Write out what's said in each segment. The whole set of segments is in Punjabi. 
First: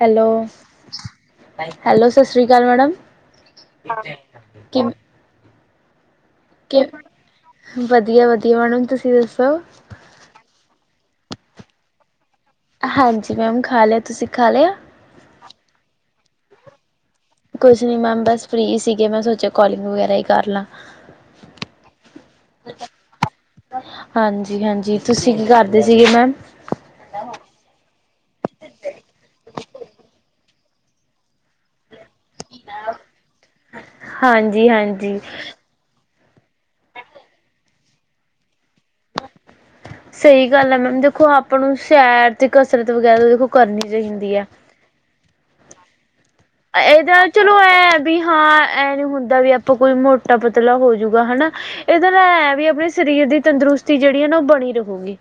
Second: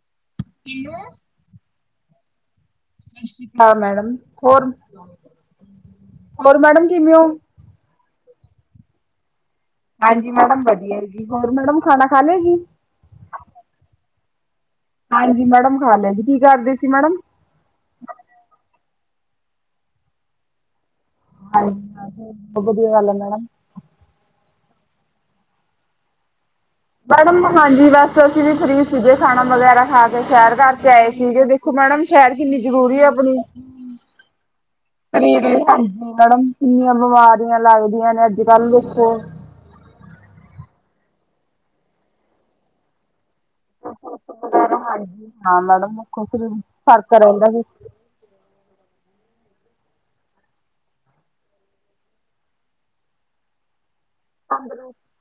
ਹੈਲੋ। ਸਤਿ ਹੈਲੋ, ਸਸ੍ਰੀ ਅਕਾਲ ਮੈਡਮ ਸ਼੍ਰੀ ਅਕਾਲ ਮੈਡਮ ਹੋਰ ਕਿਵੇਂ? ਹੋਰ ਮੈਡਮ ਕਿਵੇਂ ਹੋ? ਵਧੀਆ- ਵਧੀਆ ਮੈਡਮ ਤੁਸੀਂ ਦੱਸੋ? ਹਾਂਜੀ ਮੈਡਮ ਵਧੀਆ ਹੈ ਜੀ ਹੋਰ ਮੈਡਮ ਖਾਣਾ ਖਾ ਲਿਆ ਸੀ। ਹਾਂਜੀ ਮੈਮ ਖਾ ਲਿਆ, ਤੁਸੀਂ ਖਾ ਲਿਆ। ਹਾਂਜੀ ਮੈਡਮ ਖਾ ਲਿਆ ਕੀ ਕਰਦੇ ਸੀ ਮੈਡਮ। ਕੁਛ ਨੀ ਮੈਮ ਬਸ ਫਰੀ ਸੀਗੇ ਮੈਂ ਸੋਚਿਆ ਕੋਲਿੰਗ ਵਗੈਰਾ ਹੀ ਕਰ ਲਾਂ। ਹਾਂਜੀ ਹਾਂਜੀ, ਬਹੁਤ ਵਧੀਆ ਗੱਲ ਆ ਮੈਡਮ। ਹਾਂਜੀ -ਹਾਂਜੀ, ਤੁਸੀਂ ਕੀ ਕਰਦੇ ਸੀਗੇ ਮੈਮ। ਮੈਡਮ ਹਾਂਜੀ ਬਸ ਅਸੀਂ ਵੀ ਫ੍ਰੀ ਸੀਗੇੇ ਖਾਣਾ ਵਗੈਰਾ ਖਾ ਕੇ ਸ਼ਹਿਰ ਕਰਕੇ ਆਏ ਸੀਗੇ। ਦੇਖੋਂ ਮੈਡਮ ਸ਼ਐਰ ਕਿੰਨੀ ਜ਼ਰੂਰੀ ਹੈ ਆਪਣੀ [unintelligible] ਹਾਂਜੀ [unintelligible] ਹਾਂਜੀ। ਮੈਡਮ ਕਿੰਨੀਆਂ ਬਮਾਰੀਆਂ ਲਾਗਦੀਆਂ ਨੇ ਅੱਜ ਕੱਲ੍ਹ ਵੇਖੋਂ ਸਹੀ ਗੱਲ ਹੈ ਮੈਮ ਦੇਖੋਂ ਆਪਾਂ ਨੂੰ ਸ਼ੈਰ ਤੇ ਕਸਰਤ ਵਗੈਰਾ ਦੇਖੋਂ ਕਰਨੀ ਚਾਹੀਦੀ ਐ। ਹਾਂਜੀ ਹਾਂ ਮੈਡਮ [unintelligible] [unintelligible] ਏਦਾਂ ਏ ਰਹਿੰਦਾ ਚਲੋ ਸੀ ਐ ਵੀ ਹਾਂ ਇਹ ਨੀ ਹੁੰਦਾ ਵੀ ਆਪਾਂ ਕੋਈ ਮੋਟਾ ਪਤਲਾ ਹੋਜੂਗਾ ਹਨਾ। ਇਹਦੇ ਨਾ ਏ ਵੀ ਅਪਣੇ ਸਰੀਰ ਦੀ ਤੰਦਰੁਸ ਤੇ ਜਿਹੜੀ ਐ ਨਾ ਬਣੀ [unintelligible] ਰਹੂਗੀ।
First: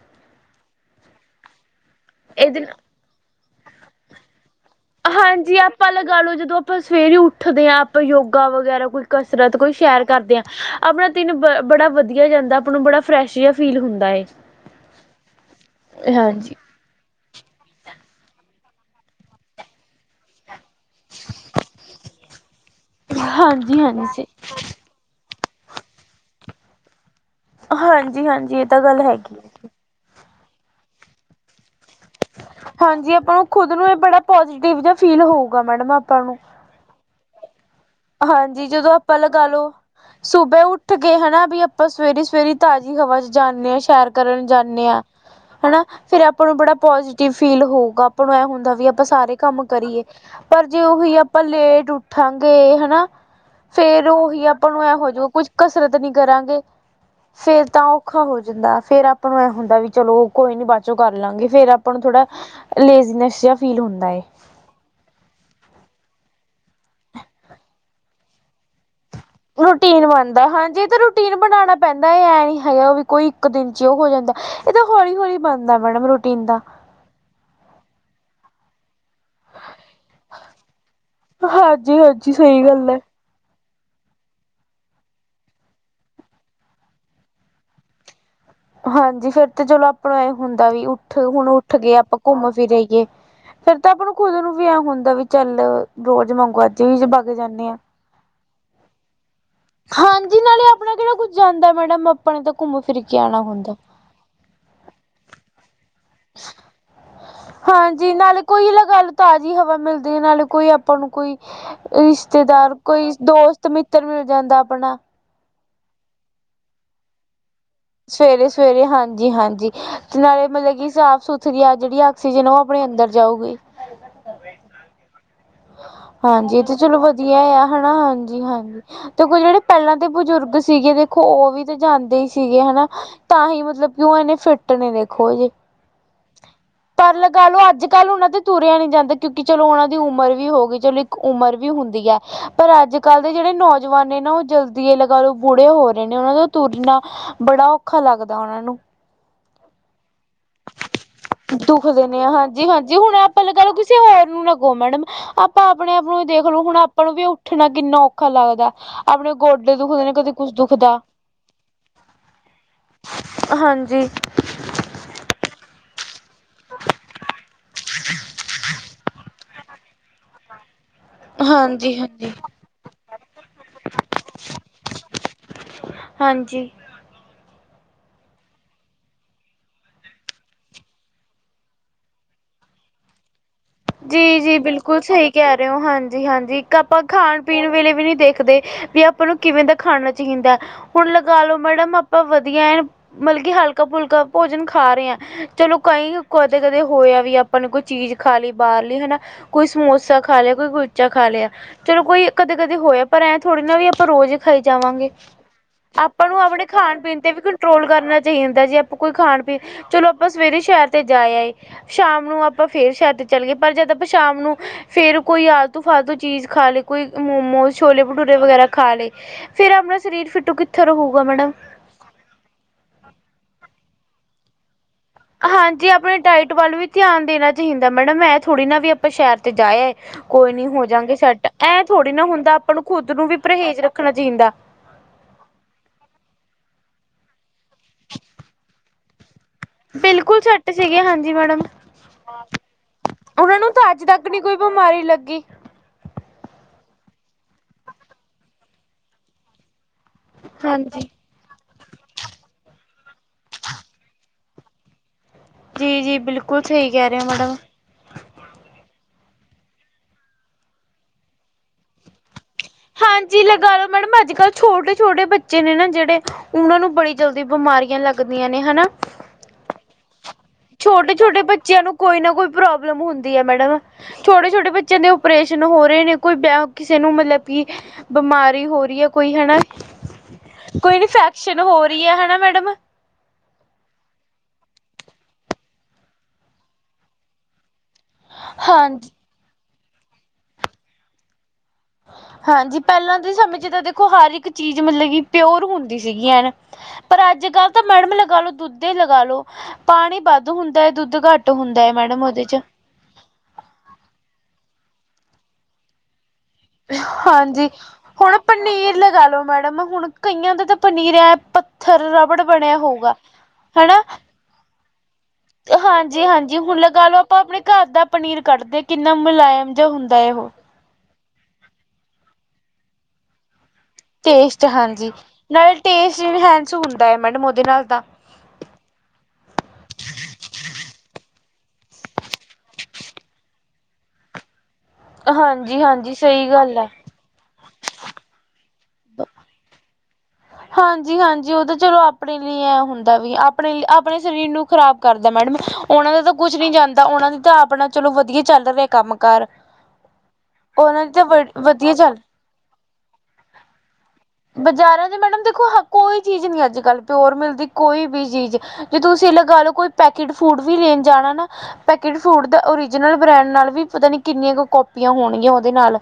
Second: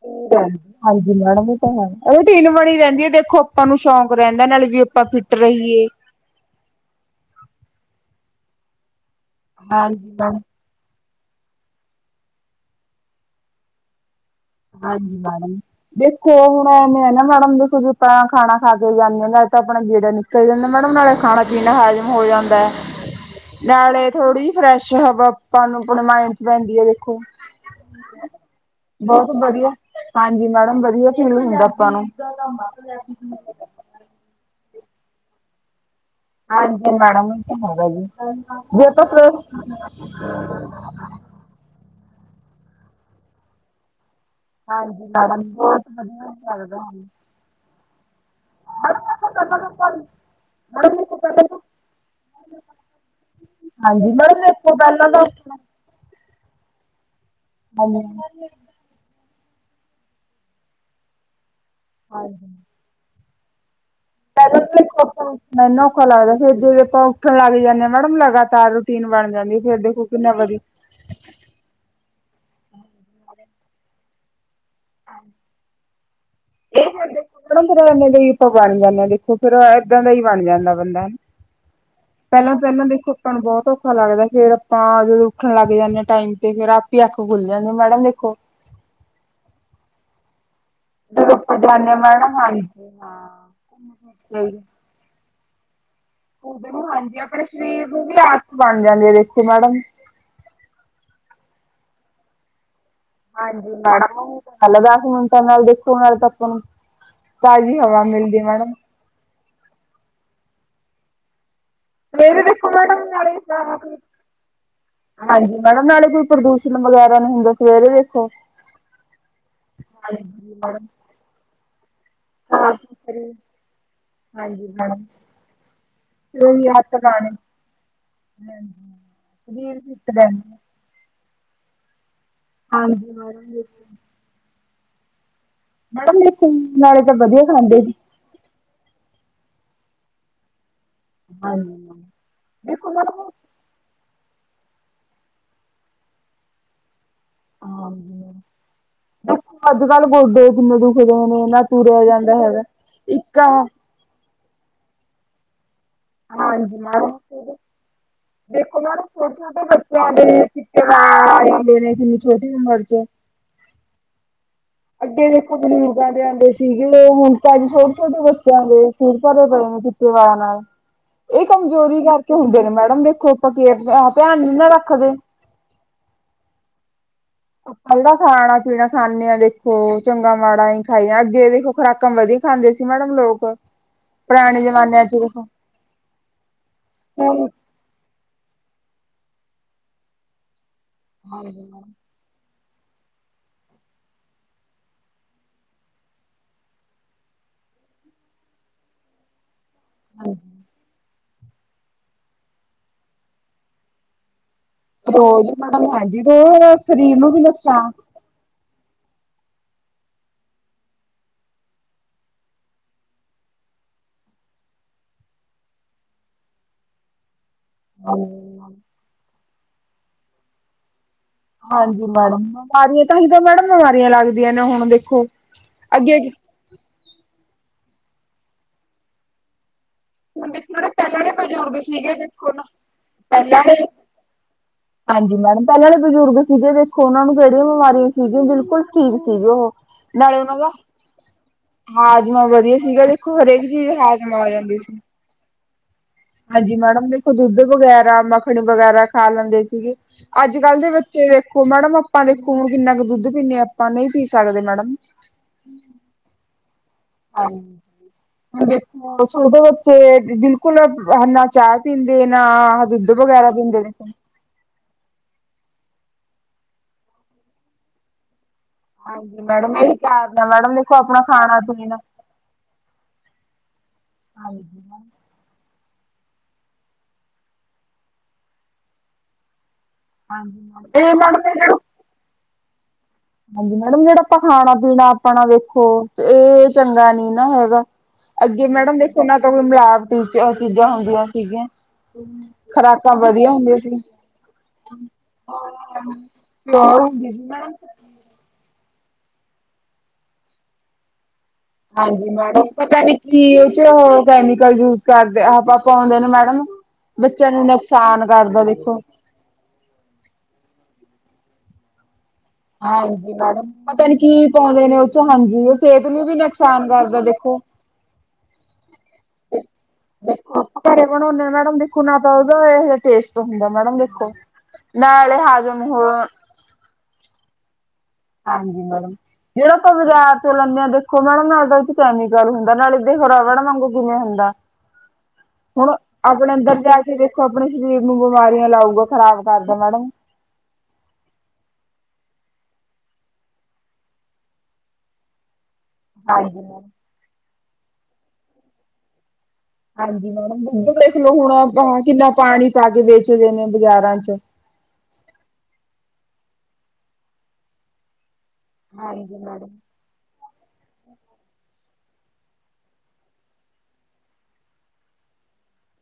ਹਾਂਜੀ ਮੈਡਮ ਇਹ ਤਾਂ ਹੈ ਰੁਟੀਨ ਇਹਦੇ ਬਣੀ ਰਹਿੰਦੀ ਹੈ ਦੇਖੋਂ। [unintelligible] ਤੁਹਾਨੂੰ ਸ਼ੌਕ ਰਹਿੰਦਾ ਨਾਲ਼ੇ ਵੀ ਆ ਹਾਂਜੀ ਆਪਾਂ ਲਗਾ ਲਓ ਜਦੋਂ ਆਪਾਂ ਸਵੇਰੇ ਉੱਠਦੇ ਆ ਆਪਾਂ ਯੋਗਾ ਵਗੈਰਾ ਕੋਈ ਕਸਰਤ ਕੋਈ ਸ਼ੈਰ ਹਾਂਜੀ ਕਰਦੇ ਮੈਡਮ ਆ ਅਪਣਾ ਤਿਨ ਬ ਬੜਾ ਵਧੀਆਂ ਜਾਂਦਾ ਆਪਾਂ ਨੂੰ ਬੜਾ ਫਰੈਸ਼ ਜਿਆ ਫੀਲ ਹੁੰਦਾ ਏ। ਹਾਂਜੀ ਮੈਡਮ ਦੇਖੋਂ [unintelligible] [unintelligible] ਹਾਂਜੀ। ਸਹੀ ਕਹੰਦੇ ਮੈਡਮ ਨਾਲੇ ਖਾਣਾ ਪੀਣਾ ਹਜ਼ਮ ਹੋ ਜਾਂਦਾ ਹਾਂਜੀ ਨਾਲ਼ੇ ਹਾਂਜੀ ਥੋੜ੍ਹੀ ਫਰੈਸ਼ ਹਵਾ ਅਪਾਂ ਨੂੰ ਅਪਣੇ ਮਾਇੰਡ ਚ ਪੈਂਦੀ ਏ ਦੇਖੋਂ ਹਾਂਜੀ ਹਾਂਜੀ ਇਹ ਤਾਂ ਗੱਲ ਹੈਗੀ। ਹਾਂਜੀ ਮੈਡਮ ਵਧੀਆਂ ਫੀਲ ਹੁੰਦਾ ਅਪਾਂ ਨੂੰ। ਹਾਂਜੀ ਆਪਾਂ ਨੂੰ ਖੁਦ ਨੂੰ ਇਹ ਬੜਾ ਪੋਜੀਟਿਵ ਜਿਆ ਫੀਲ ਹੋਊਗਾ ਮੈਡਮ ਆਪਾਂ ਨੂੰ ਹਾਂਜੀ ਮੈਡਮ ਇਹ ਤਾਂ ਹੈਗਾ ਜੀ। ਹਾਂਜੀ ਜਦੋਂ ਆਪਾਂ ਲਗਾ ਲੋ ਸੁਬੇ ਉੱਠਗੇ ਹਨਾ ਵੀ ਅ ਆਪਾਂ ਸਵੇਰੇ ਸਵੇਰੇ ਤਾਜ਼ੀ ਹਵਾ ਚ ਜਾਂਨੇ ਆ ਸ਼ੈਰ ਕਰਨ ਜਾਂਨੇ ਆ ਹਾਂਜੀ ਮੈਡਮ ਬਹੁਤ ਹਨਾ ਫ਼ੇਰ ਆਪਾਂ ਨੂੰ ਵਧੀਆ ਬੜਾ ਲੱਗਦਾ। ਪੋਜ਼ਟਿਵ ਫੀਲ ਹੋਊਗਾ। ਆਪਾਂ ਨੂੰ ਇਹ ਹੁੰਦਾ ਵੀ ਮੈਡਮ ਆਪਾਂ ਸਾਰੇ ਕੰਮ ਕਰੀਏ ਪਰ ਜੇ ਉਹੀ ਦੇਖੋ ਪਹਿਲਾਂ ਆਪਾਂ ਤਾਂ ਲੇਟ ਉੱਠਾਂਗੇ ਹਨ ਫ਼ੇਰ ਹਾਂਜੀ ਮੈਡਮ ਉਹੀ ਆਪਾਂ ਦੇਖੋ ਨੂੰ ਇਹ ਪਹਿਲਾਂ ਤਾਂ ਹੋਜੂਗਾ ਹਾਂਜੀ ਕੁੱਝ ਕ ਕਸਰਤ ਨੀ ਕਰਾਂਗੇ ਫ਼ੇਰ ਤਾਂ ਹਾਂਜੀ ਔਖਾ ਹੋ ਜਾਂਦਾ ਫ਼ੇਰ ਆਪ ਆਪਾਂ ਨੂੰ ਇਹ ਹੁੰਦਾ ਵੀ ਚਲੋ ਕੋਈ ਨੀ ਬਾਅਦ ਚੋਂ ਕਰ ਲਾਂਗੇ ਫ਼ੇਰ ਆਪਾਂ ਨੂੰ ਥੋੜ੍ਹਾ ਲੇਜ਼ੀਨੈਸ ਜਿਹਾ ਫੀਲ ਹੁੰਦਾ ਏ। ਪਹਿਲੇ ਔਖਾ ਲੱਗਦਾ ਫ਼ੇਰ ਜੇ ਆਪਾਂ ਉੱਠਣ ਲੱਗ ਜਾਂਨੇ ਆ ਮੈਡਮ ਲਗਾਤਾਰ ਰੁਟੀਨ ਬਣ ਜਾਂਦੀ ਐ ਫੇਰ ਦੇਖੋ ਕਿੰਨਾ ਵਧੀਆਂ ਰੁਟੀਨ ਬਨਾਣਾ ਪੈਂਦਾ ਐਂ ਨੀ ਹੈਗਾ ਉਹ ਵੀ ਕੋਈ ਇੱਕ ਦਿਨ ਚ ਹੀ ਉਹ ਹੋ ਜਾਂਦਾ ਇਹ ਤਾਂ ਹੌਲੀ ਹੌਲੀ ਬਨਦਾ ਮੈਡਮ ਰੁਟੀਨ ਦਾ ਦੇ ਫ਼ਿਰ ਇਨੇ ਦਾ ਹੀ ਆਪਾਂ ਬਣ ਜਾਂਦੇ ਹਾਂ ਦੇਖੋਂ ਫ਼ੇਰ ਏਦਾਂ ਦਾ ਈ ਬਣ ਜਾਂਦਾ ਬੰਦਾ ਹਨਾ [unintelligible] ਹਾਂਜੀ ਹਾਂਜੀ ਪਹਿਲਾਂ ਸਹੀ ਪਹਿਲਾਂ ਗੱਲ ਹੈ ਦੇਖੋਂ ਆਪਾਂ ਨੂੰ ਬੋਤ ਔਖਾ ਲੱਗਦਾ ਫ਼ੇਰ ਅਪਾਂ ਜਦੋਂ ਉੱਠਣ ਲੱਗ ਜਾਂਨੇ ਆ ਟਾਈਮ ਤੇ ਫ਼ੇਰ ਆਪ ਈ ਅੱਖ ਖੁੱਲ ਜਾਂਦੀ ਮੈਡਮ ਦੇਖੋਂ ਹਾਂਜੀ ਫ਼ੇਰ ਤੇ ਚਲੋ ਆਪਣਾ ਇਹ ਹੁੰਦਾ ਵੀ ੳ ਉੱਠ ਹੁਣ ਉੱਠਗੇ ਅਪਾਂ ਘੁੰਮ ਫ਼ਿਰ ਆਈਏ ਫ਼ੇਰ ਤਾਂ ਆਪਾਂ ਨੂੰ ਖੁਦ ਨੂੰ ਵੀ ਐ ਹੁੰਦਾ ਵੀ ਚੱਲ ਰੋਜ਼ ਵਾਂਗੂ ਅੱਜ ਵੀ ਜੇ ਬਗ ਜਾਂਨੇ ਆ‌। ਫ਼ੇਰ ਉਹਦੀ ਆਦਤ ਬਨ ਜਾਂਦੀ ਐ ਦੇਖੋਂ ਮੈਡਮ ਹਾਂਜੀ ਨਾਲ਼ੇ ਆਪਣਾ ਕੇਹੜਾ ਕੁੱਝ ਜਾਂਦਾ ਮੈਡਮ ਤਾਂਈ ਤਾਂ ਘੁੰਮ ਫ਼ਿਰ ਕੇ ਆ ਹਾਂਜੀ ਮੈਡਮ ਪੰਜ ਦਸ ਮਿੰਟਾਂ ਨਾਲ਼ ਜੇ [unintelligible] ਤੇ ਨਾਲ਼ੇ ਤਾਂ ਆਪਾਂ ਨੂੰ ਤਾਜ਼ੀ ਹਵਾ ਹਾਂਜੀ ਨਾਲੇ ਮਿਲ਼ਦੀ ਕੋਈ ਮੈਡਮ ਲਗਾ ਲੋ ਤਾਜ਼ੀ ਹਵਾ ਮਿਲਦੀ ਨਾਲੇ ਕੋਈ ਆਪਾਂ ਨੂੰ ਕੋਈ ਰਿਸ਼ਤੇਦਾਰ ਕੋਈ, ਦੋਸਤ ਮਿੱਤਰ ਮਿਲ ਜਾਂਦਾ ਆਪਣਾ ਹਾਂਜੀ ਮੈਡਮ, ਨਾਲੇ ਕੋਈ ਪ੍ਰਦੂਸ਼ਣ ਵਗੈਰਾ ਨੀ ਹੁੰਦੇ ਸਵੇਰੇ- ਸਵੇਰੇ ਹਾਂਜੀ -ਹਾਂਜੀ, ਤੇ ਨਾਲੇ ਮਤਲਬ ਕਿ ਸਾਫ ਸੁਥਰੀਆਂ ਆ ਜੇੜੀਆਂ ਸਾਫ- ਸੁਥਰੀ, ਹਾਂਜੀ -ਮੈਡਮ ਹਾਂਜੀ ਤੇ ਚਲੋ ਵਧੀਆ ਐ ਹਨਾ ਹਾਂਜੀ- ਹਾਂਜੀ ਦੇਖੋ ਜੇੜੇ ਪਹਿਲਾਂ ਦੇ ਬਜ਼ੁਰਗ ਸੀਗੇ ਦੇਖੋ ਉਹ ਵੀ ਤਾਂ ਜਾਂਦੇ ਸੀਗੇ ਹਨਾ, ਤਾਂ ਹੀ ਮਤਲਬ ਕਿ ਉਹ ਇੰਨੇ ਫਿੱਟ ਨੇ ਦੇਖੋ ਹਜੇ ਮੈਡਮ ਯੇ ਖੂਨ, ਨਾਲੇ ਤਾਂ ਵਧੀਆ ਖਾਂਦੇ ਅੱਜ ਕੱਲ੍ਹ ਉਹਨਾਂ ਤੇ ਤੁਰਿਆ ਨੀ ਜਾਂਦਾ, ਕਿਉਂਕਿ ਚਲੋ ਉਹਨਾਂ ਦੀ ਉਮਰ ਵੀ ਹੋ ਗਈ ਚਲੋ ਇੱਕ ਉਮਰ ਵੀ ਹੁੰਦੀ ਐ, ਪਰ ਅੱਜ-ਕੱਲ ਦੇ ਜਿਹੜੇ ਨੌਜਵਾਨ ਨੇ ਨਾ ਉਹ ਜਲਦੀ ਇਹ ਲਗਾ ਲਓ ਬੂੜੇ ਹੋ ਰਹੇ ਨੇ ਉਹਨਾਂ ਦਾ ਤੁਰਨਾ ਬੜਾ ਔਖਾ ਲੱਗਦਾ ਉਹਨਾਂ ਨੂੰ ਦੇਖੋ ਅੱਜ-ਕੱਲ ਗੋਡੇ ਕਿੰਨੇ ਦੁਖਦੇ ਨੇ, ਨਾ ਤੁਰਿਆ ਜਾਂਦਾ ਹੈਗਾ, ਇੱਕ ਐ ਚਲੋ ਕਿਸੇ ਹੋਰ ਨੂੰ ਨਾ ਕਹੋ ਮੈਡਮ ਆਪਾਂ ਆਪਣੇ ਆਪ ਨੂੰ ਦੇਖ ਲਓ ਹਾਂਜੀ ਹੁਣ ਆਪਾਂ ਨੂੰ ਮੈਡਮ, ਵੀ ਉੱਠਣਾ ਕਿੰਨਾ ਔਖਾ ਲੱਗਦਾ ਦੇਖੋ ਮੈਡਮ ਆਪਣੇ ਛੋਟੇ -ਛੋਟੇ ਗੋਡੇ ਦੁਖਦੇ ਨੇ ਬੱਚੇ ਕਦੇ ਦੀ ਕੁਛ ਚਿਕ ਤੇ ਦੁਖਦਾ ਹਾਂ ਕਿੰਨੀ ਛੋਟੀ ਉਮਰ 'ਚ ਹਾਂਜੀ ਅੱਗੇ ਦੇਖੋ ਬਜ਼ੁਰਗਾਂ ਦੇ ਆਉਂਦੇ ਸੀਗੇ, ਮੈਂ ਹੁਣ ਤਾਂ ਅ ਛੋਟੇ- ਛੋਟੇ ਬ ਬੱਚਿਆਂ ਦੇ ਸਿਰ ਭਰੇ ਪਏ ਨੇ ਚਿੱਟੇ ਵਾਲਾਂ ਨਾਲ ਇਹ ਹਾਂਜੀ ਕਮਜ਼ੋਰੀ ਹਾਂਜੀ ਕਰਕੇ ਹੁੰਦੇ ਨੇ, ਮੈਡਮ ਦੇਖੋ ਆਪਾਂ ਕੇਅਰ ਧਿਆਨ ਨੀ ਨਾ ਰੱਖਦੇ। ਹਾਂਜੀ ਆਪਾਂ ਜਿਹੜਾ ਖਾਣਾ ਪੀਣਾ ਖਾਂਦੇ ਆਂ ਦੇਖੋ, ਚੰਗਾ ਮਾੜਾ ਈ ਖਾਈਏ, ਅੱਗੇ ਦੇਖੋ ਖੁਰਾਕਾਂ ਵਧੀ ਖਾਂਦੇ ਸੀ ਮੈਡਮ ਲੋਕ ਜੀ- ਜੀ ਪੁਰਾਣੇ ਬਿਲਕੁਲ ਜ਼ਮਾਨਿਆਂ ਚ ਸਹੀ ਦੇਖੋ ਕਹਿ ਰਹੇ ਓ, ਹਾਂਜੀ- ਹਾਂਜੀ ਇੱਕ ਆਪਾਂ ਖਾਣ -ਪੀਣ ਵੇਲੇ ਵੀ ਨਹੀਂ ਦੇਖਦੇ। ਵੀ ਆਪਾਂ ਨੂੰ ਕਿਵੇਂ ਦਾ ਖਾਣਾ ਚਾਂਹੀਦਾ, ਹੁਣ ਲਗਾ ਲੋ ਮੈਡਮ ਆਪਾਂ ਵਧੀਆ ਐ ਬਲਕਿ ਹਲਕਾ- ਫੁਲਕਾ ਭੋਜਨ ਖਾ ਰਹੇ ਆਂ ਚਲੋ ਕੌਈ, ਕਦੇ- ਕਦੇ ਹੋਇਆ ਵੀ ਆਪਾਂ ਨੇ ਕੋਈ ਚੀਜ਼ ਖਾ ਲਈ ਬਾਹਰਲੀ ਹਨਾ, ਕੋਈ ਸਮੋਸਾ ਖਾ ਲਿਆ ਕੋਈ ਕੁਛ ਕੁਲਚਾ ਖਾ ਲਿਆ, ਚਲੋ ਕੋਈ ਕਦੇ-ਕਦੇ ਹੋਇਆ, ਪਰ ਐ ਥੋੜ੍ਹੀ ਨਾ ਵੀ ਆਪਾਂ ਰੋਜ਼ ਖਾਈ ਜਾਵਾਂਗੇ, ਰੋਜ਼ ਮੈਡਮ ਹਾਂਜੀ ਆਪਾਂ ਨੂੰ ਰੋਜ਼ ਆਪਣੇ ਖਾਣ ਸਰੀਰ ਪੀਣ ਨੂੰ ਤੇ ਵੀ ਕੰਟਰੋਲ ਨੁਕਸਾਨ ਕਰਨਾ ਚਾਈਦਾ ਜੇ ਕੋਈ ਖਾਣ ਪੀਣ, ਚਲੋ ਆਪਾਂ ਸਵੇਰੇ ਸ਼ੈਰ ਤੇ ਜਾ ਆਏ, ਸ਼ਾਮ ਨੂੰ ਆਪਾਂ ਫੇਰ ਸ਼ੈਡ ਚੱਲ ਗਏ, ਪਰ ਜਦ ਆਪਾਂ ਸ਼ਾਮ ਨੂੰ ਫਿਰ ਕੋਈ ਆਲਤੂ- ਫਾਲਤੂ ਚੀਜ਼ ਖਾ ਲਏ ਕੋਈ ਮੋਮੋਸ ਛੋਲੇ ਭਟੂਰੇ ਵਗੈਰਾ ਖਾ ਲਏ, ਫਿਰ ਆਪਣਾ ਸਰੀਰ ਫਿੱਟੋ ਕਿੱਥੋਂ ਰਹੂਗਾ ਮੈਡਮ ਹਾਂਜੀ ਮੈਡਮ, ਬਿਮਾਰੀਆਂ ਤਾਂਹੀ ਤਾਂ ਮੈਡਮ ਬਿਮਾਰੀਆਂ ਲੱਗਦੀਆਂ ਨੇ ਹੁਣ ਦੇਖੋ ਹਾਂਜੀ ਆਪਣੇ ਅੱਗੇ ਡਾਇਟ ਵੱਲ ਵੀ ਧਿਆਨ ਦੇਣਾ ਚਾਈਦਾ ਮੈਡਮ, ਐੰ ਥੋੜ੍ਹੀ ਨਾ ਵੀ ਆਪਾਂ ਸ਼ਹਿਰ ਤੇ ਜਾ ਆਏ ਕੋਈ ਨੀ ਹੋ ਜਾਂਗੇ ਸੈੱਟ, ਐੰ ਥੋੜ੍ਹੀ ਨਾ ਹੁੰਦਾ ਆਪਾਂ ਨੂੰ ਖੁੱਦ ਨੂੰ ਵੀ ਪਰਹੇਜ਼ ਰੱਖਣਾ ਚਾਹੀਦਾ। ਹਾਂਜੀ ਮੈਡਮ ਪੈਲਾਂ ਦੇ ਬਜ਼ੁਰਗ ਸੀਗੇ ਦੇਖੋ ਉਹਨਾਂ ਨੂੰ ਕਿਹੜੀਆਂ ਬਿਮਾਰੀਆਂ ਸੀਗੀਆਂ ਬਿਲਕੁਲ ਠੀਕ ਸੀਗੇ ਉਹ ਨਾਲੇ ਬਿਲਕੁਲ ਉਹਨਾਂ ਦਾ ਸੈਟ ਸੀਗੇ ਹਾਂਜੀ ਮੈਡਮ ਹਾਜ਼ਮਾ ਵਧੀਆ ਸੀਗਾ ਦੇਖੋ ਉਹਨਾਂ ਹਰੇਕ ਨੂੰ ਤਾਂ ਚੀਜ਼ ਅੱਜ ਤੱਕ ਹਾਜ਼ਮਾ ਨੀ ਹੋ ਕੋਈ ਜਾਂਦੀ ਸੀ ਬਿਮਾਰੀ ਲੱਗੀ। ਹਾਂਜੀ ਮੈਡਮ ਦੇਖੋ ਦੁੱਧ ਬਗੈਰਾ, ਮੱਖਣੀ ਬਗੈਰਾ ਖਾ ਲੈਂਦੇ ਸੀਗੇ। ਅੱਜ- ਕੱਲ ਦੇ ਹਾਂਜੀ ਬੱਚੇ ਦੇਖੋ ਮੈਡਮ ਆਪਾਂ ਦੇਖੋ, ਹੁਣ ਕਿੰਨਾ ਕੁ ਦੁੱਧ ਪੀਂਦੇ, ਆਪਾਂ ਨਹੀਂ ਪੀ ਸਕਦੇ ਮੈਡਮ ਜੀ- ਜੀ ਬਿਲਕੁਲ ਸਹੀ ਕਹਿ ਰਹੇ ਓ ਮੈਡਮ ਦੇਖੋ, ਛੋਟੇ ਬੱਚੇ ਬਿਲਕੁਲ ਨ ਨਟ ਚਾਹ ਪੀਂਦੇ ਨਾ, ਦੁੱਧ ਵਗੈਰਾ ਪੀਂਦੇ ਨੇ। ਛੋਟੇ-ਛੋਟੇ ਬੱਚੇ ਨੇ ਨਾ ਜਿਹੜੇ ਉਹਨਾਂ ਨੂੰ ਬੜੀ ਜਲਦੀ ਬਿਮਾਰੀਆਂ ਲੱਗਦੀਆਂ ਨੇ ਹਨਾ। ਹਾਂਜੀ ਮੈਡਮ ਇਹੀ ਕਾਰਨ ਹੈ ਮੈਡਮ ਦੇਖੋ ਆਪਣਾ ਛੋਟੇ-ਛੋਟੇ ਖਾਣਾ ਬੱਚਿਆਂ ਨੂੰ ਪੀਣਾ ਕੋਈ ਨਾ ਕੋਈ ਪ੍ਰੋਬਲਮ ਹੁੰਦੀਐ ਮੈਡਮ। ਹਾਂਜੀ ਛੋਟੇ-ਛੋਟੇ ਬੱ ਤੇ ਦੇ ਓਪਰੇਸ਼ਨ ਹੋ ਰਹੇ ਨੇ, ਕੋਈ ਪਿਆ ਕਿਸੇ ਨੂੰ ਮਤਲਬ ਕਿ ਬਿਮਾਰੀ ਹੋ ਰਹੀ ਐ, ਕੋਈ ਹਨਾ ਕੋਈ ਇਨਫੈਕਸ਼ਨ ਹੋ ਰਹੀ ਐ ਹੈਨਾ ਮੈਡਮ। ਹਾਂਜੀ ਮੈਡਮ ਜਿਹੜਾ ਆਪਾਂ ਖਾਣਾ-ਪੀਣਾ ਆਪਣਾ ਵੇਖੋ, ਇਹ ਚੰਗਾ ਨੀ ਨਾ ਹੈਗਾ। ਅੱਗੇ ਮੈਡਮ ਹਾਂਜੀ ਦੇਖੋ ਨਾਂ ਤਾ ਕੋਈ ਮਿਲਾਵਟੀ ਚ ਚੀਜ਼ਾਂ ਹੁੰਦੀਆਂ ਸੀਗੀਆਂ ਹਾਂਜੀ ਖੁਰਾਕਾਂ ਪਹਿਲਾਂ ਦੇ ਵਧੀਆ ਸਮੇਂ ਚ ਹੁੰਦੀਆਂ ਤਾਂ ਸੀ ਦੇਖੋ ਹਰ ਇੱਕ ਚੀਜ਼ ਮਤਲਬ ਕੀ ਪਿਓਰ ਹੁੰਦੀ ਸੀਗੀ ਐਨ। ਪਿਓਰ ਪਰ ਹੁੰਦੀ ਸੀ ਅੱਜ-ਕਲ ਤਾਂ ਮੈਡਮ ਲਗਾ ਲੋ ਦੁੱਧ ਏ ਲਗਾ ਲੋ, ਪਾਣੀ ਵੱਧ ਹੁੰਦੈ, ਦੁੱਧ ਘੱਟ ਹੁੰਦਾ ਹੈ ਹਾਂਜੀ, ਉਹਦੇ ਚ ਮੈਡਮ ਪਤਾ ਨੀ ਕੀ ਉਹ ਚ ਕੈਮੀਕਲ ਯੂਜ ਕਰਦੇ ਆ ਨਾ ਪਾਉਂਦੇ ਨੇ ਮੈਡਮ ਬੱਚਿਆਂ ਨੂੰ ਹਾਂਜੀ। ਨੁਕਸਾਨ ਹੁਣ ਕਰਦਾ ਪਨੀਰ ਦੇਖੋ ਲਗਾ ਲੋ ਮੈਡਮ, ਹੁਣ ਕਈਆਂ ਦਾ ਤਾਂ ਪਨੀਰ ਐ ਪੱ ਥਰ ਰਬੜ ਬਣਿਆ ਹੋਊਗਾ ਹਾਂਜੀ ਮੈਡਮ ਹਨਾ ਪਤਾ ਨੀ ਕੀ ਪਾਉਂਦੇ ਨੇ ਉਹ ਚੋਂ ਹਾਂਜੀ, ਉ ਹਾਂਜੀ-ਹਾਂਜੀ। ਹੁਣ ਲਗਾ ਲਓ ਆਪਾਂ ਆਪਣੇ ਘਰ ਦਾ ਪਨੀਰ ਕੱਢਦੇ ਆ, ਕਿੰਨਾ ਮੁਲਾਇਮ ਜਾ ਹੁੰਦਾ ਐ ਉਹ। ਘਰੇ ਬਣਾਉਂਣੇ ਆ ਮੈਡਮ ਦੇਖੋ ਨਾ ਤਾਂ ਉਹਦਾ ਇਹੋ ਜਾ ਟੇਸਟ ਹੁੰਦਾ ਮੈਡਮ ਦੇ ਟੇਸਟ ਹਾਂਜੀ, ਨਾਲੇ ਟੇਸਟ ਇਨਹੈਂਸ ਹੁੰਦਾ ਐ ਮੈਡਮ ਉਹਦੇ ਨਾਲ ਤਾਂ ਹਾਂਜੀ ਮੈਡਮ। ਜਿਹੜਾ ਆਪਾਂ ਬਾਜ਼ਾਰ ਚੋਂ ਲੈਂਣੇ ਆ ਦੇਖੋ ਮੈਡਮ ਨਾਲੇ ਤਾਂ ਉਹ ਚ ਕੈਮੀਕਲ ਹੁੰਦਾ, ਨਾਲੇ ਦੇਖੋ ਰਬੜ ਵਾਗੂ ਕਿਵੇਂ ਹੁੰਦਾ। ਹਾਂਜੀ ਹੁਣ ਹਾਂਜੀ ਸਹੀ ਆਪਣੇ ਅੰਦਰ ਗੱਲ ਜਾ ਹੈ ਫਿਰ ਦੇਖੋ ਆਪਣੇ ਸਰੀਰ ਨੂੰ ਬਿਮਾਰੀਆਂ ਲਾਊਗਾ, ਖ਼ਰਾਬ ਕਰਦਾ ਮੈਡਮ। ਹਾਂਜੀ-ਹਾਂਜੀ। ਉਹ ਤਾਂ ਚਲੋ ਆਪਣੇ ਲਈ ਐ ਹੁੰਦਾ, ਵੀ ਆਪਣੇ ਈ ਆਪਣੇ ਸਰੀਰ ਨੂੰ ਖ਼ਰਾਬ ਕਰਦਾ ਮੈਡਮ। ਉਹਨਾਂ ਦਾ ਤਾਂ ਕੁਛ ਹਾਂਜੀ ਨੀ ਮੈਮ ਜਾਂਦਾ, ਉਹਨਾਂ ਦਾ ਤਾ ਆਪਣਾ ਚਲੋ ਵਧੀਆ ਚੱਲ ਰਿਹਾ ਕੰਮ-ਕਾਰ। ਹਾਂਜੀ ਮੈਡਮ, ਦੁੱਧ ਦੇਖਲੋ ਹੁਣ ਚੱਲ ਕਿੰਨਾ ਪਾਣੀ ਪਾ ਕੇ ਵੇਚਦੇ ਨੇ ਬਾਜ਼ਾਰਾਂ ਚ। ਬਜ਼ਾਰਾਂ ਚ ਮੈਡਮ ਦੇਖੋ ਹ ਕੋਈ ਚੀਜ਼ ਨੀ ਅੱਜ-ਕੱਲ ਪਿਓਰ ਮਿਲਦੀ, ਕੋਈ ਵੀ ਚੀਜ਼ ਜੇ ਤੁਸੀਂ ਲਗਾ ਲਓ ਕੋਈ ਪੈਕਿਡ ਫੂਡ ਵੀ ਲੈਣ ਜਾਣਾ ਨਾ ਪੈਕਿਟ ਫੂਡ ਦਾ ਓਰੀਜਨਲ ਬ੍ਰਾਂਡ ਨਾਲ ਵੀ ਪਤਾ ਨੀ ਕਿੰਨੀਆਂ ਕੁ ਕਾਪੀਆਂ ਹੋਣਗੀਆਂ ਉਹਦੇ ਨਾਲ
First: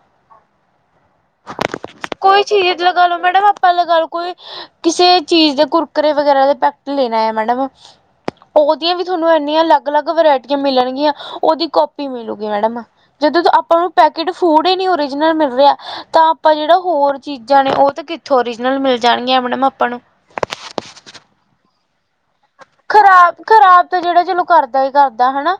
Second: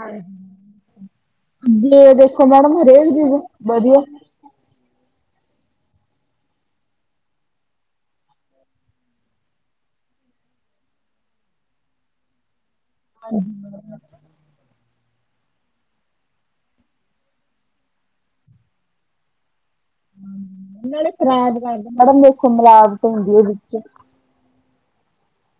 ਹਾਂਜੀ। ਜੇ ਕੋਈ ਦੇਖੋ ਮੈਡਮ ਚੀਜ਼ ਲਗਾ ਹਰੇਕ ਲਓ ਦੇ ਮੈਡਮ ਆਪਾ ਲਗਾਲੋ ਕੋਈ ਕਿਸੇ ਚੀਜ਼ ਦੇ ਕੁਰਕਰੇ ਵਗੈਰਾ ਦੇ ਪੈਕਟ ਲੈਣਾ ਐ ਮੈਡਮ [inaudible] ਉਹਦੀਆਂ ਵੀ ਥੋਨੂੰ ਇੰਨੀਆਂ ਅਲੱਗ-ਅਲੱਗ ਵਰਾਇਟੀਆਂ ਮਿਲਣਗੀਆਂ, ਉਹਦੀ ਕੋਪੀ ਮਿਲੂਗੀ ਮੈਡਮ। ਜਦੋਂ ਤੋਂ ਆਪਾਂ ਨੂੰ ਪੈਕੇਟ ਫੂਡ ਈ ਨੀ ਓਰੀਜਨਲ ਮਿਲ ਰਿਹਾ ਤਾਂ ਆਪਾਂ ਜਿਹੜਾ ਹੋਰ ਚੀਜ਼ਾਂ ਨੇ ਉਹ ਤਾਂ ਕਿੱਥੋਂ ਓਰੀਜਨਲ ਮਿਲ ਜਾਣਗੀਆਂ ਮੈਡਮ ਆਪਾਂ ਨੂੰ। ਨਾਲੇ ਕਿਰਾਇਆ ਵੀ ਲੱਗਦਾ ਮੈਡਮ ਦੇ ਖ਼ਰਾਬ-ਖ਼ਰਾਬ ਤਾਂ ਜਿਹੜਾ ਚਲੋ ਕਰਦਾ ਏ ਕਰਦਾ ਹਨਾ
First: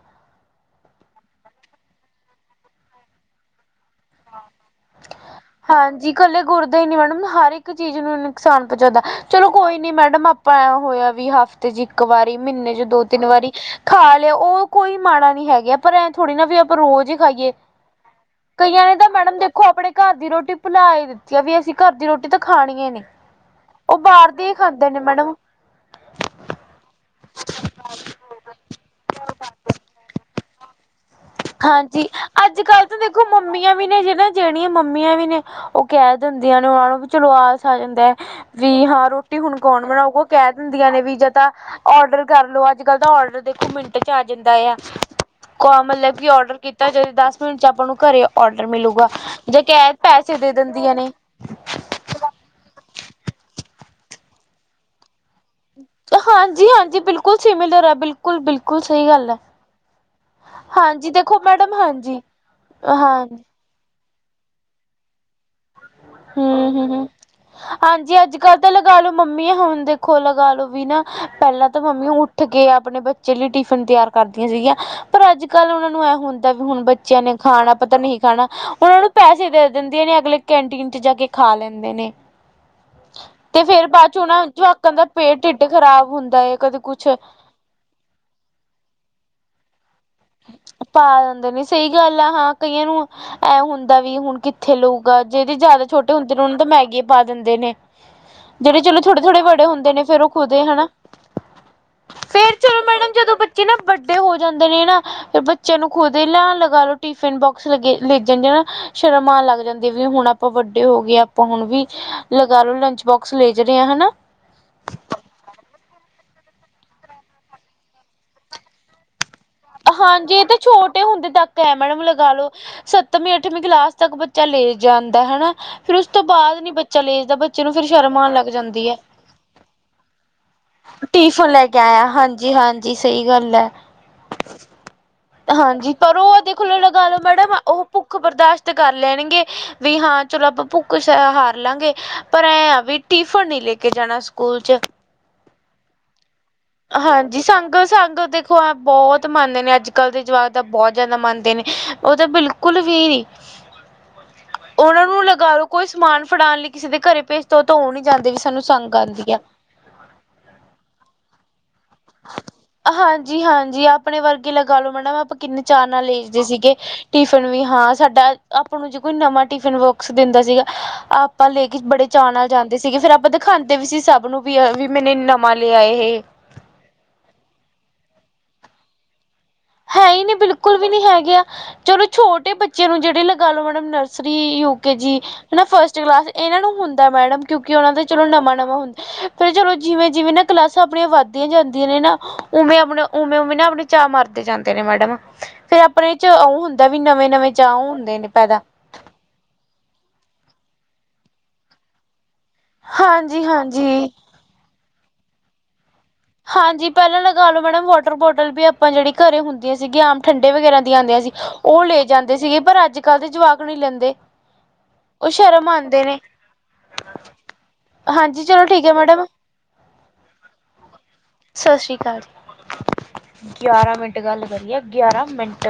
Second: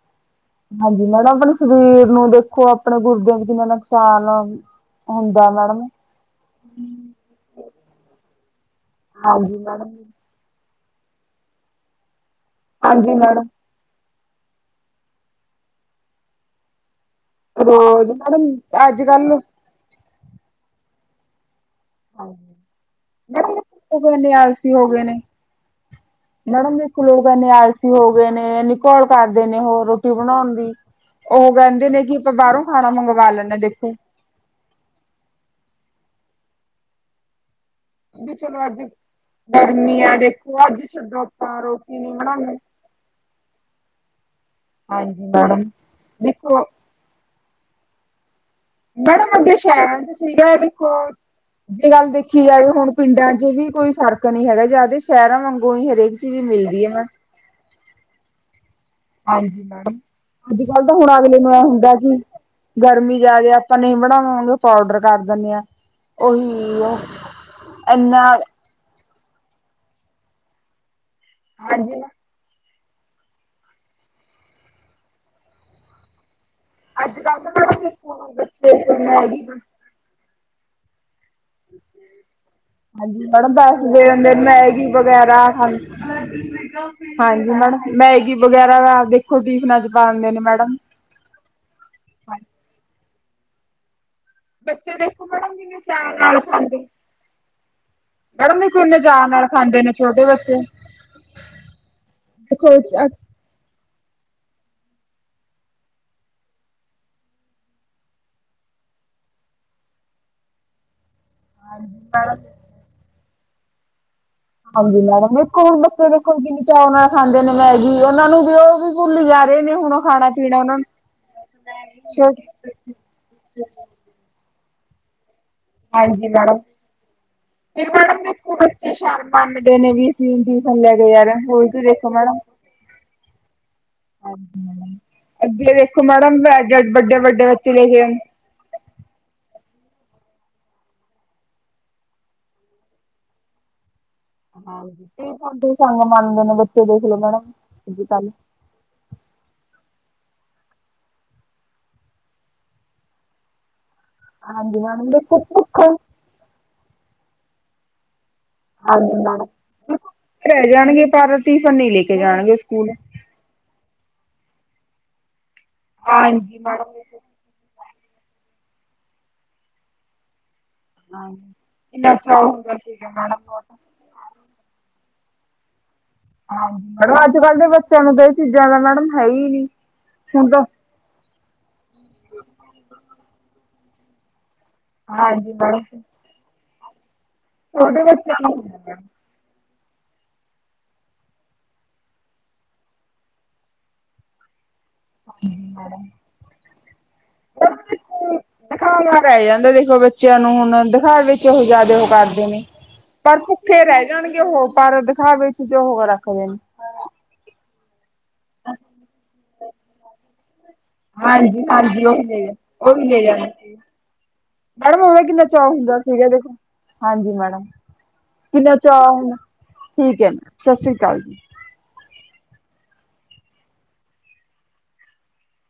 ਹਾਂਜੀ ਮੈਡਮ ਆਪਣੇ ਸਰੀਰ ਨੂੰ ਦੇਖੋ ਆਪਣੇ ਗੁਰਦਿਆਂ ਚ ਕਿੰਨਾ ਨੁਕ [unintelligible] ਹਾਂਜੀ, ਕੱਲੇ ਗੁਰਦਾ ਈ ਨੀ ਮੈਡਮ ਹਰ ਇੱਕ ਚੀਜ਼ ਨੂੰ ਨੁਕਸਾਨ ਪਹੁੰਚਾਉਂਦਾ, ਚਲੋ ਕੋਈ ਨੀ ਮੈਡਮ ਆ ਆਪਾ ਹੋਇਆ ਵੀ ਹਫ਼ਤੇ ਚ ਇੱਕ ਵਾਰੀ, ਮਹੀਨੇ ਚ ਹਾਂਜੀ ਦੋ-ਤਿੰਨ ਮੈਡਮ ਵਾਰੀ ਖਾ ਲਿਆ ਉਹ ਕੋਈ ਮਾੜਾ ਨੀ ਹੈਗਾ ਪਰ ਐਂ ਥੋੜ੍ਹੀ ਨਾ ਵੀ ਆਪ ਪਾ ਰੋਜ਼ ਈ ਖਾਈਏ। ਰੋਜ਼ ਮੈਡਮ ਕਈਆਂ ਨੇ ਅੱਜ ਤਾਂ ਕੱਲ ਮੈਡਮ ਦੇਖੋ ਆਪਣੇ ਘਰ ਦੀ ਰੋਟੀ ਭੁਲਾ ਏ ਦਿੱ ਤੀ ਆ ਵੀ ਅਸੀਂ ਘਰ ਦੀ ਰੋਟੀ ਤਾਂ ਖਾਣੀ ਈ ਨੀ, ਮੈਡਮ ਉਹ ਲੋਕ ਬਾਹਰ ਇੰਨੇ ਦੀ ਈ ਆਲਸੀ ਹੋ ਖਾਂਦੇ ਨੇ ਗਏ ਮੈਡਮ। [inaudible] ਮੈਡਮ ਇੱਕ ਲੋਕ ਇੰਨੇ ਆਲਸੀ ਹੋ ਗਏ ਨੇ, ਇੰਨੀ ਘੋਲ ਕਰਦੇ ਨੇ ਹੋਰ ਰੋਟੀ ਬਣਾਉਣ ਦੀ‌। ਉਹ ਕਹਿੰਦੇ ਨੇ ਹਾਂਜੀ ਕਿ ਆਪਾਂ ਬਾਹਰੋਂ ਖਾਣਾ ਮੰਗਵਾ ਲੈਂਣੇ ਆ ਦੇਖੋ। ਜੇੜੀਆਂ ਮੰਮੀਆਂ ਵੀ ਨੇ ਓ ਕੈ ਦੇਂਦੀਆਂ ਨੇ ਓਨਾ ਨੂੰ ਵੀ ਚਲੋ [unintelligible] ਦੇ ਵੀ ਹਾਂ ਰੋਟੀ ਹੁਣ ਕੌਣ ਬਣਾਊ ਓ ਕੈ ਦੇਂਦੀਆਂ ਨੇ ਵੀ ਜਾ ਤਾਂ ਔਡਰ ਕਰਲੋ ਅੱਜ ਕੱਲ ਤਾਂ ਔਡਰ ਦੇਖੋ ਮਿੰਟ ਚ ਆ ਜਾਂਦਾ ਆ ਕਾਲ ਮਤਲਬ ਕਿ ਔਡਰ ਕੀਤਾ ਜ ਦਸ ਮਿੰਟ ਚ ਆਪਾਂ ਨੂੰ ਘਰੇ ਔਡਰ ਮਿਲੂਗਾ ਜੇ ਕੈਸ਼ ਪੈਸੇ ਦੇ ਦਿੰਦੀਆਂ ਨੇ। ਜੇ ਗੱਲ ਦੇਖੀ ਜਾਵੇ ਹੁਣ ਪਿੰਡਾਂ 'ਚ ਵੀ ਕੋਈ ਫਰਕ ਨੀ ਹੈਗਾ ਜੇ ਆਪਦੇ ਸ਼ੈਰਾਂ ਵਾਂਗ ਹਾਂਜੀ-ਹਾਂਜੀ ਬਿਲਕੁਲ ਸਿਮਿਲਰ ਐ, ਬਿਲਕੁਲ ਬਿਲਕੁ ਹਾਂਜੀ ਮੈਡਮ, ਅੱਜ-ਕੱਲ ਤਾਂ ਹਾਂਜੀ ਹੁਣ ਅਗਲੇ ਦੇਖੋ ਨੂੰ ਆਏ ਮੈਡਮ ਹੁੰਦਾ ਕੀ ਹਾਂਜੀ ਗਰਮੀ ਹਾਂ ਜ਼ਿਆਦੇ ਆਪਾਂ ਨਈ ਬਣਾਵਾਂਗੇ ਆਪਾ ਔਡਰ ਕਰ ਦੇਨੇ ਆ। ਹੂੰ, ਹੂੰ, ਹੂੰ, ਹਾਂਜੀ ਅੱਜ ਕੱਲ ਤਾਂ ਲਗਾ ਲੋ ਮੰਮੀ ਹੁਨ ਦੇਖੋ ਲਗਾ ਲੋ ਵੀ ਨਾ ਪੈਲਾਂ ਤਾਂ ਮੰਮੀ ਊ ਉੱਠ ਕੇ ਆਪਨੇ ਬੱਚੇ ਲਈ ਟਿਫਿਨ ਤਿਆਰ ਕਰਦੀਆਂ ਸੀਗੀਆਂ, ਪਰ ਅੱਜ-ਕੱਲ ਓਨਾਂ ਨੂੰ ਐ ਹੂੰ ਦਾ ਵੀ ਹੁਨ ਬੱਚੇਆਂ ਨੇ ਖਾਣਾ ਪਤਾ ਨਹੀਂ ਖਾਣਾ, ਓਨਾਂ ਨੂੰ ਪੈਸੇ ਦੇ ਦਿੰਦੀਆਂ ਨੇ ਅਗਲੇ ਕੈਂਟੀਨ 'ਚ ਜਾ ਕੇ ਖਾ ਲੈਂਦੇ ਨੇ। ਹਾਂਜੀ ਮੈਡਮ ਤੇ ਦੱਸ ਫੇਰ ਦੇ ਬਾਅਦ ਚ ਦਿੰਦੇ, ਉਹਨਾਂ ਮੈਗੀ ਜਵਾਕਾਂ ਦਾ ਵਗੈਰਾ ਪੇਟ [unintelligible] ਢਿੱਡ ਹਾਂਜੀ ਖ਼ਰਾਬ ਹੁੰਦਾ ਹੈ ਕਦੇ ਕੁਛ ਮੈਡਮ। ਮੈਗੀ ਵਗੈਰਾ ਆਪ ਦੇਖੋ ਟੀਫਨਾਂ 'ਚ ਪਾ ਦੇਂਦੇ ਨੇ ਮੈਡਮ। ਪਾ ਦੇਂ ਦੇ ਨੇ ਸਈ ਗੱਲ ਆ, ਹਾਂ ਕਈਆਂ ਨੂੰ ਐ ਹੁੰਦਾ ਵੀ ਹੁਣ ਕਿੱਥੇ ਲਊਗਾ ਜੇੜੇ ਜਾਦਾ ਛੋਟੇ ਹੁੰਦੇ ਨੇ, ਓਨਾਂ ਨੂੰ ਤੇ ਮੈਗੀ ਪਾ ਦੇਂ ਦੇ ਨੇ। ਮੈਡਮ ਜੇੜੇ ਦੇਖੋ ਇੰਨੇ ਚਲੋ ਚਾਅ ਥੋੜੇ-ਥੋੜੇ ਨਾਲ ਬੜੇ ਖਾਂਦੇ ਹੁੰਦੇ ਨੇ, ਫੇਰ ਛੋਟੇ ਓ ਬੱਚੇ ਖੁਦੇ ਹਨਾ ਫੇਰ ਚਲੋ ਦੇਖੋ ਮੈਡਮ ਜਦੋਂ ਬੱਚੇ ਨਾ ਵੱਡੇ ਹੋ ਜਾਂਦੇ ਨੇ ਨਾ ਫਿਰ ਬੱਚੇਆਂ ਨੂੰ ਖੁਦ ਈ ਲਿਆਨ ਲਗਾ ਲੋਂ ਟਿਫਿਨ ਬੋਕਸ ਲੱਗੇ [unintelligible] ਸ਼ਰਮ ਆਨ ਲੱਗ ਜਾਂਦੀ, ਵੀ ਹੁਨ ਆਪਾਂ ਵੱਡੇ ਹੋ ਗੇ ਆਂ। ਆਪਾਂ ਹੁਣ ਵੀ ਲਗਾ ਲੋ ਲੰਚ ਬੋਕਸ ਲੈ ਜ਼ ਰੇ ਆਂ ਹਨਾ। ਹਾਂਜੀ ਮੈਡਮ ਇੱਕ ਓ ਹੁਣ ਬੱਚੇ ਦੇਖੋ ਕਿੰਨੀ ਚਾਓ ਨਾਲ ਖਾਂਦੇ ਨੇ ਮੈਗੀ, ਓਨਾਂ ਨੂੰ ਵੀ ਓ ਵੀ ਭੁੱਲ [unintelligible] ਖਾਣਾ ਹਾਂਜੀ ਏ ਤਾਂ ਪੀਣਾ ਉਹਨਾਂ ਨੂੰ ਛੋਟੇ ਹੁੰਦੇ ਤੱਕ ਐ, ਮੈਡਮ ਲਗਾ ਲੋ ਸ ਸੱਤਵੀਂ-ਅੱਠਵੀਂ ਕਲਾਸ ਤੱਕ ਬੱਚਾ ਲੇ ਜਾਂਦਾ ਹਨਾ। ਫੇਰ ਉਸ ਬਾਦ ਨੀ ਬੱਚਾ ਲੇ ਜਾਂਦਾ, ਬੱਚੇ ਨੂੰ ਫੇਰ ਫਿਰ ਸ਼ਰਮ ਮੈਡਮ ਆਣ ਲੱਗ ਦੇਖੋ ਜਾਂਦੀ ਐ। ਬੱਚੇ ਸ਼ਰਮ ਮੰਨਦੇ ਨੇ ਵੀ ਅਸੀਂ ਟਿਊਸ਼ਨ ਲੈ ਕੇ ਜਾ ਰਹੇ ਟਿਫਨ ਲੈ ਸਕੂਲ ਕੇ ਚ ਆਇਆ, ਦੇਖੋ ਮੈਡਮ ਹਾਂਜੀ-ਹਾਂਜੀ ਸਈ ਗੱਲ ਐ। ਅੱਗੇ ਹਾਂਜੀ ਦੇਖੋ ਪਰ ਮੈਡਮ ਓ ਦੇਖੋ ਲਗਾ ਲੋ ਵੱਡੇ ਵੱਡੇ ਮੈਡਮ ਬੱਚੇ ਓ ਲੈ ਕੇ ਭੁੱਖ ਬਰਦਾਸ਼ਤ ਕਰ ਲੈਣਗੇ ਵੀ ਹਾਂ ਚਲੋ, ਆਪਾਂ ਭੁੱਖ ਹਾਰ ਲਾਂਗੇ ਪਰ ਐਂ ਆ ਵੀ ਟਿਫਨ ਨੀ ਲੇ ਕੇ ਜਾਣਾ ਸ ਹਾਂਜੀ ਟਿਫਨ ਤੇ ਸੰਗ ਮੰਨਦੇ ਨੇ ਬਚ ਹਾਂਜੀ ਸੰਗ-ਸੰਗ ਦੇ ਖੋ ਬੋਤ ਮੰਨਦੇ ਨੇ ਅੱਜ-ਕੱਲ੍ਹ ਦੇ ਜਵਾਕ ਦਾ ਬੋਤ ਜਾਦਾ ਮੰਨਦੇ ਨੇ ਓ ਤੇ ਬਿਲਕੁਲ ਵੀ ਨੀ। [inaudible] ਓਨਾਂ ਮੈਡਮ ਨੂੰ ਦੇਖੋ ਲਗਾ ਲੋ, ਭੁੱਖ ਕੋਈ ਸਮਾਨ ਫੜਾਣ ਲਈ ਕਿਸੇ ਦੇ ਘਰੇ ਭੇਜ ਦੋ, ਤਾਂ ਓ ਨੀ ਜਾਂਦੇ ਕਿ ਹਾਂਜੀ ਮੈਡਮ, ਭੁੱਖੇ ਰੈ ਜਾਣਗੇ ਪਰ ਟਿਫਨ ਨੀ ਲੈ ਕੇ ਜਾਣਗੇ ਸਕੂਲ। ਜੀ ਹਾਂਜੀ ਆਪਣੇ ਵਰਗੇ ਲਗਾਲੋ ਮੈਡਮ ਆਪਾਂ ਕਿੰਨੇ ਚਾਅ ਨਾਲ ਲੇਜਦੇ ਸੀਗੇ ਟੀਫ ਨ ਵੀ ਹਾਂ ਸਾਡਾ ਆਪਾਂ ਨੂੰ ਜੇ ਕੋਈ ਨਵਾਂ ਟਿਫਿਨ ਬੋਕਸ ਦਿੰਦਾ ਸੀਗਾ ਆਪਾਂ ਲੈ ਕੇ ਬੜੇ ਚਾਅ ਨਾਲ ਜਾਂਦੇ ਸੀਗੇ ਫੇਰ ਆਪਾਂ ਦਿਖਾਂਦੇ ਵੀ ਸੀ ਸਭ ਨੂੰ। ਵੀ-ਵੀ ਮੈਨੇ ਨਵਾਂ ਲੇਆ ਏਹ ਹਾਂਜੀ ਮੈਡਮ ਅੱਜ-ਕੱਲ ਦੇ ਬੱਚੇਆਂ ਨੂੰ ਤਾਂ ਏ ਚੀਜ਼ਾਂ ਦਾ ਹੈ ਈ ਨੀ। ਹੈ ਈ ਨੀ ਬਿਲਕੁਲ ਵੀ ਨੀ ਹੈਗੇ, ਆ ਚੱਲੋ ਛੋਟੇ ਬੱਚੇਆਂ ਨੂੰ ਜੇੜੇ ਲਗਾ ਲੋ madam nursery U K G ਹਨਾ ਫਸਟ ਕਲਾਸ ਏਨਾਂ ਨੂੰ ਹੁੰਦਾ ਮੈਡਮ, ਕਿਉਂਕਿ ਓਨਾਂ ਦਾ ਚੱਲੋ ਨਵਾਂ ਨਵਾਂ ਹੁੰਦੈ ਫਿਰ ਚਲੋ ਜਿਵੇਂ-ਜਿਵੇਂ ਨਾ ਕਲਾਸਾਂ ਆਪਣੀਆਂ ਵੱਧਦੀਆਂ ਜਾਂਦੀਆਂ ਨੇ ਨਾ, ਉਵੇਂ ਆਪਣੇ ਉਵੇਂ-ਉਵੇਂ ਨਾ ਆਪਣੇ ਚਾ ਮਰਦੇ ਦੇ ਜਾਂਦੇ ਨੇ ਮੈਡਮ ਫੇਰ ਆਪਣੇ 'ਚ ਓ ਹੁੰਦਾ ਵੀ ਨਵੇਂ-ਨਵੇਂ ਚਾਅ ਹੁੰਦੇ ਨੇ ਪੈਦਾ। ਦੇਖਾਵੇਆ ਚ ਲਿਆਈ ਜਾਂਦੇ ਦੇਖੋ ਬੱਚੇਆਂ ਨੂੰ ਹੁਣ ਓ ਦਿਖਾਵੇ ਵਿੱਚ ਓ ਜ਼ਾਦਾ ਓ ਕਰਦੇ ਨੇ ਪਰ ਹਾਂਜੀ ਭੁੱਖੇ ਰੈ ਹਾਂਜੀ ਜਾਣਗੇ ਉਹ, ਪਰ ਦਿਖਾਵੇ ਚ ਜੋ ਹੋ ਰੱਖ ਹਾਂਜੀ ਪੇਲਾਂ ਲਗਾ ਲਓ, ਮੈਡਮ ਵਾਟਰ ਬੋਟਲ ਵੀ ਆਪਾਂ ਜੇੜੀ ਘਰੇ ਹੁੰਦੀ ਸੀਗੀ ਆਮ ਠੰਡੇ ਵਗੈਰਾ ਦੀਆਂ ਆਂਦੀਆਂ ਸੀ, ਉਹ ਲੈ ਜਾਂਦੇ ਸੀਗੇ, ਪਰ ਅੱਜ ਕੱਲ੍ਹ ਦੇ ਜਵਾਕ ਨਈ ਲੇਂਦੇ। ਮੈਡਮ ਓਦਾ ਕਿੰਨਾ ਚਾਅ ਹੁੰਦਾ ਸੀਗਾ ਦੇਖੋ, ਹਾਂਜੀ ਮੈਡਮ, ਹਾਂਜੀ ਚਲੋ ਕਿੰਨਾ ਠੀਕ ਹੈ ਚਾਅ ਮੈਡਮ ਹੁੰਦਾ ਠੀਕ ਐ ਜੀ ਸਸਰੀ ਅਕਾਲ ਜੀ। ਸਸਰੀ ਅਕਾਲ, ਗਿਆਰਾਂ ਮਿੰਟ ਗੱਲ ਕਰੀਏ ਗਿਆਰਾਂ ਮਿੰਟ।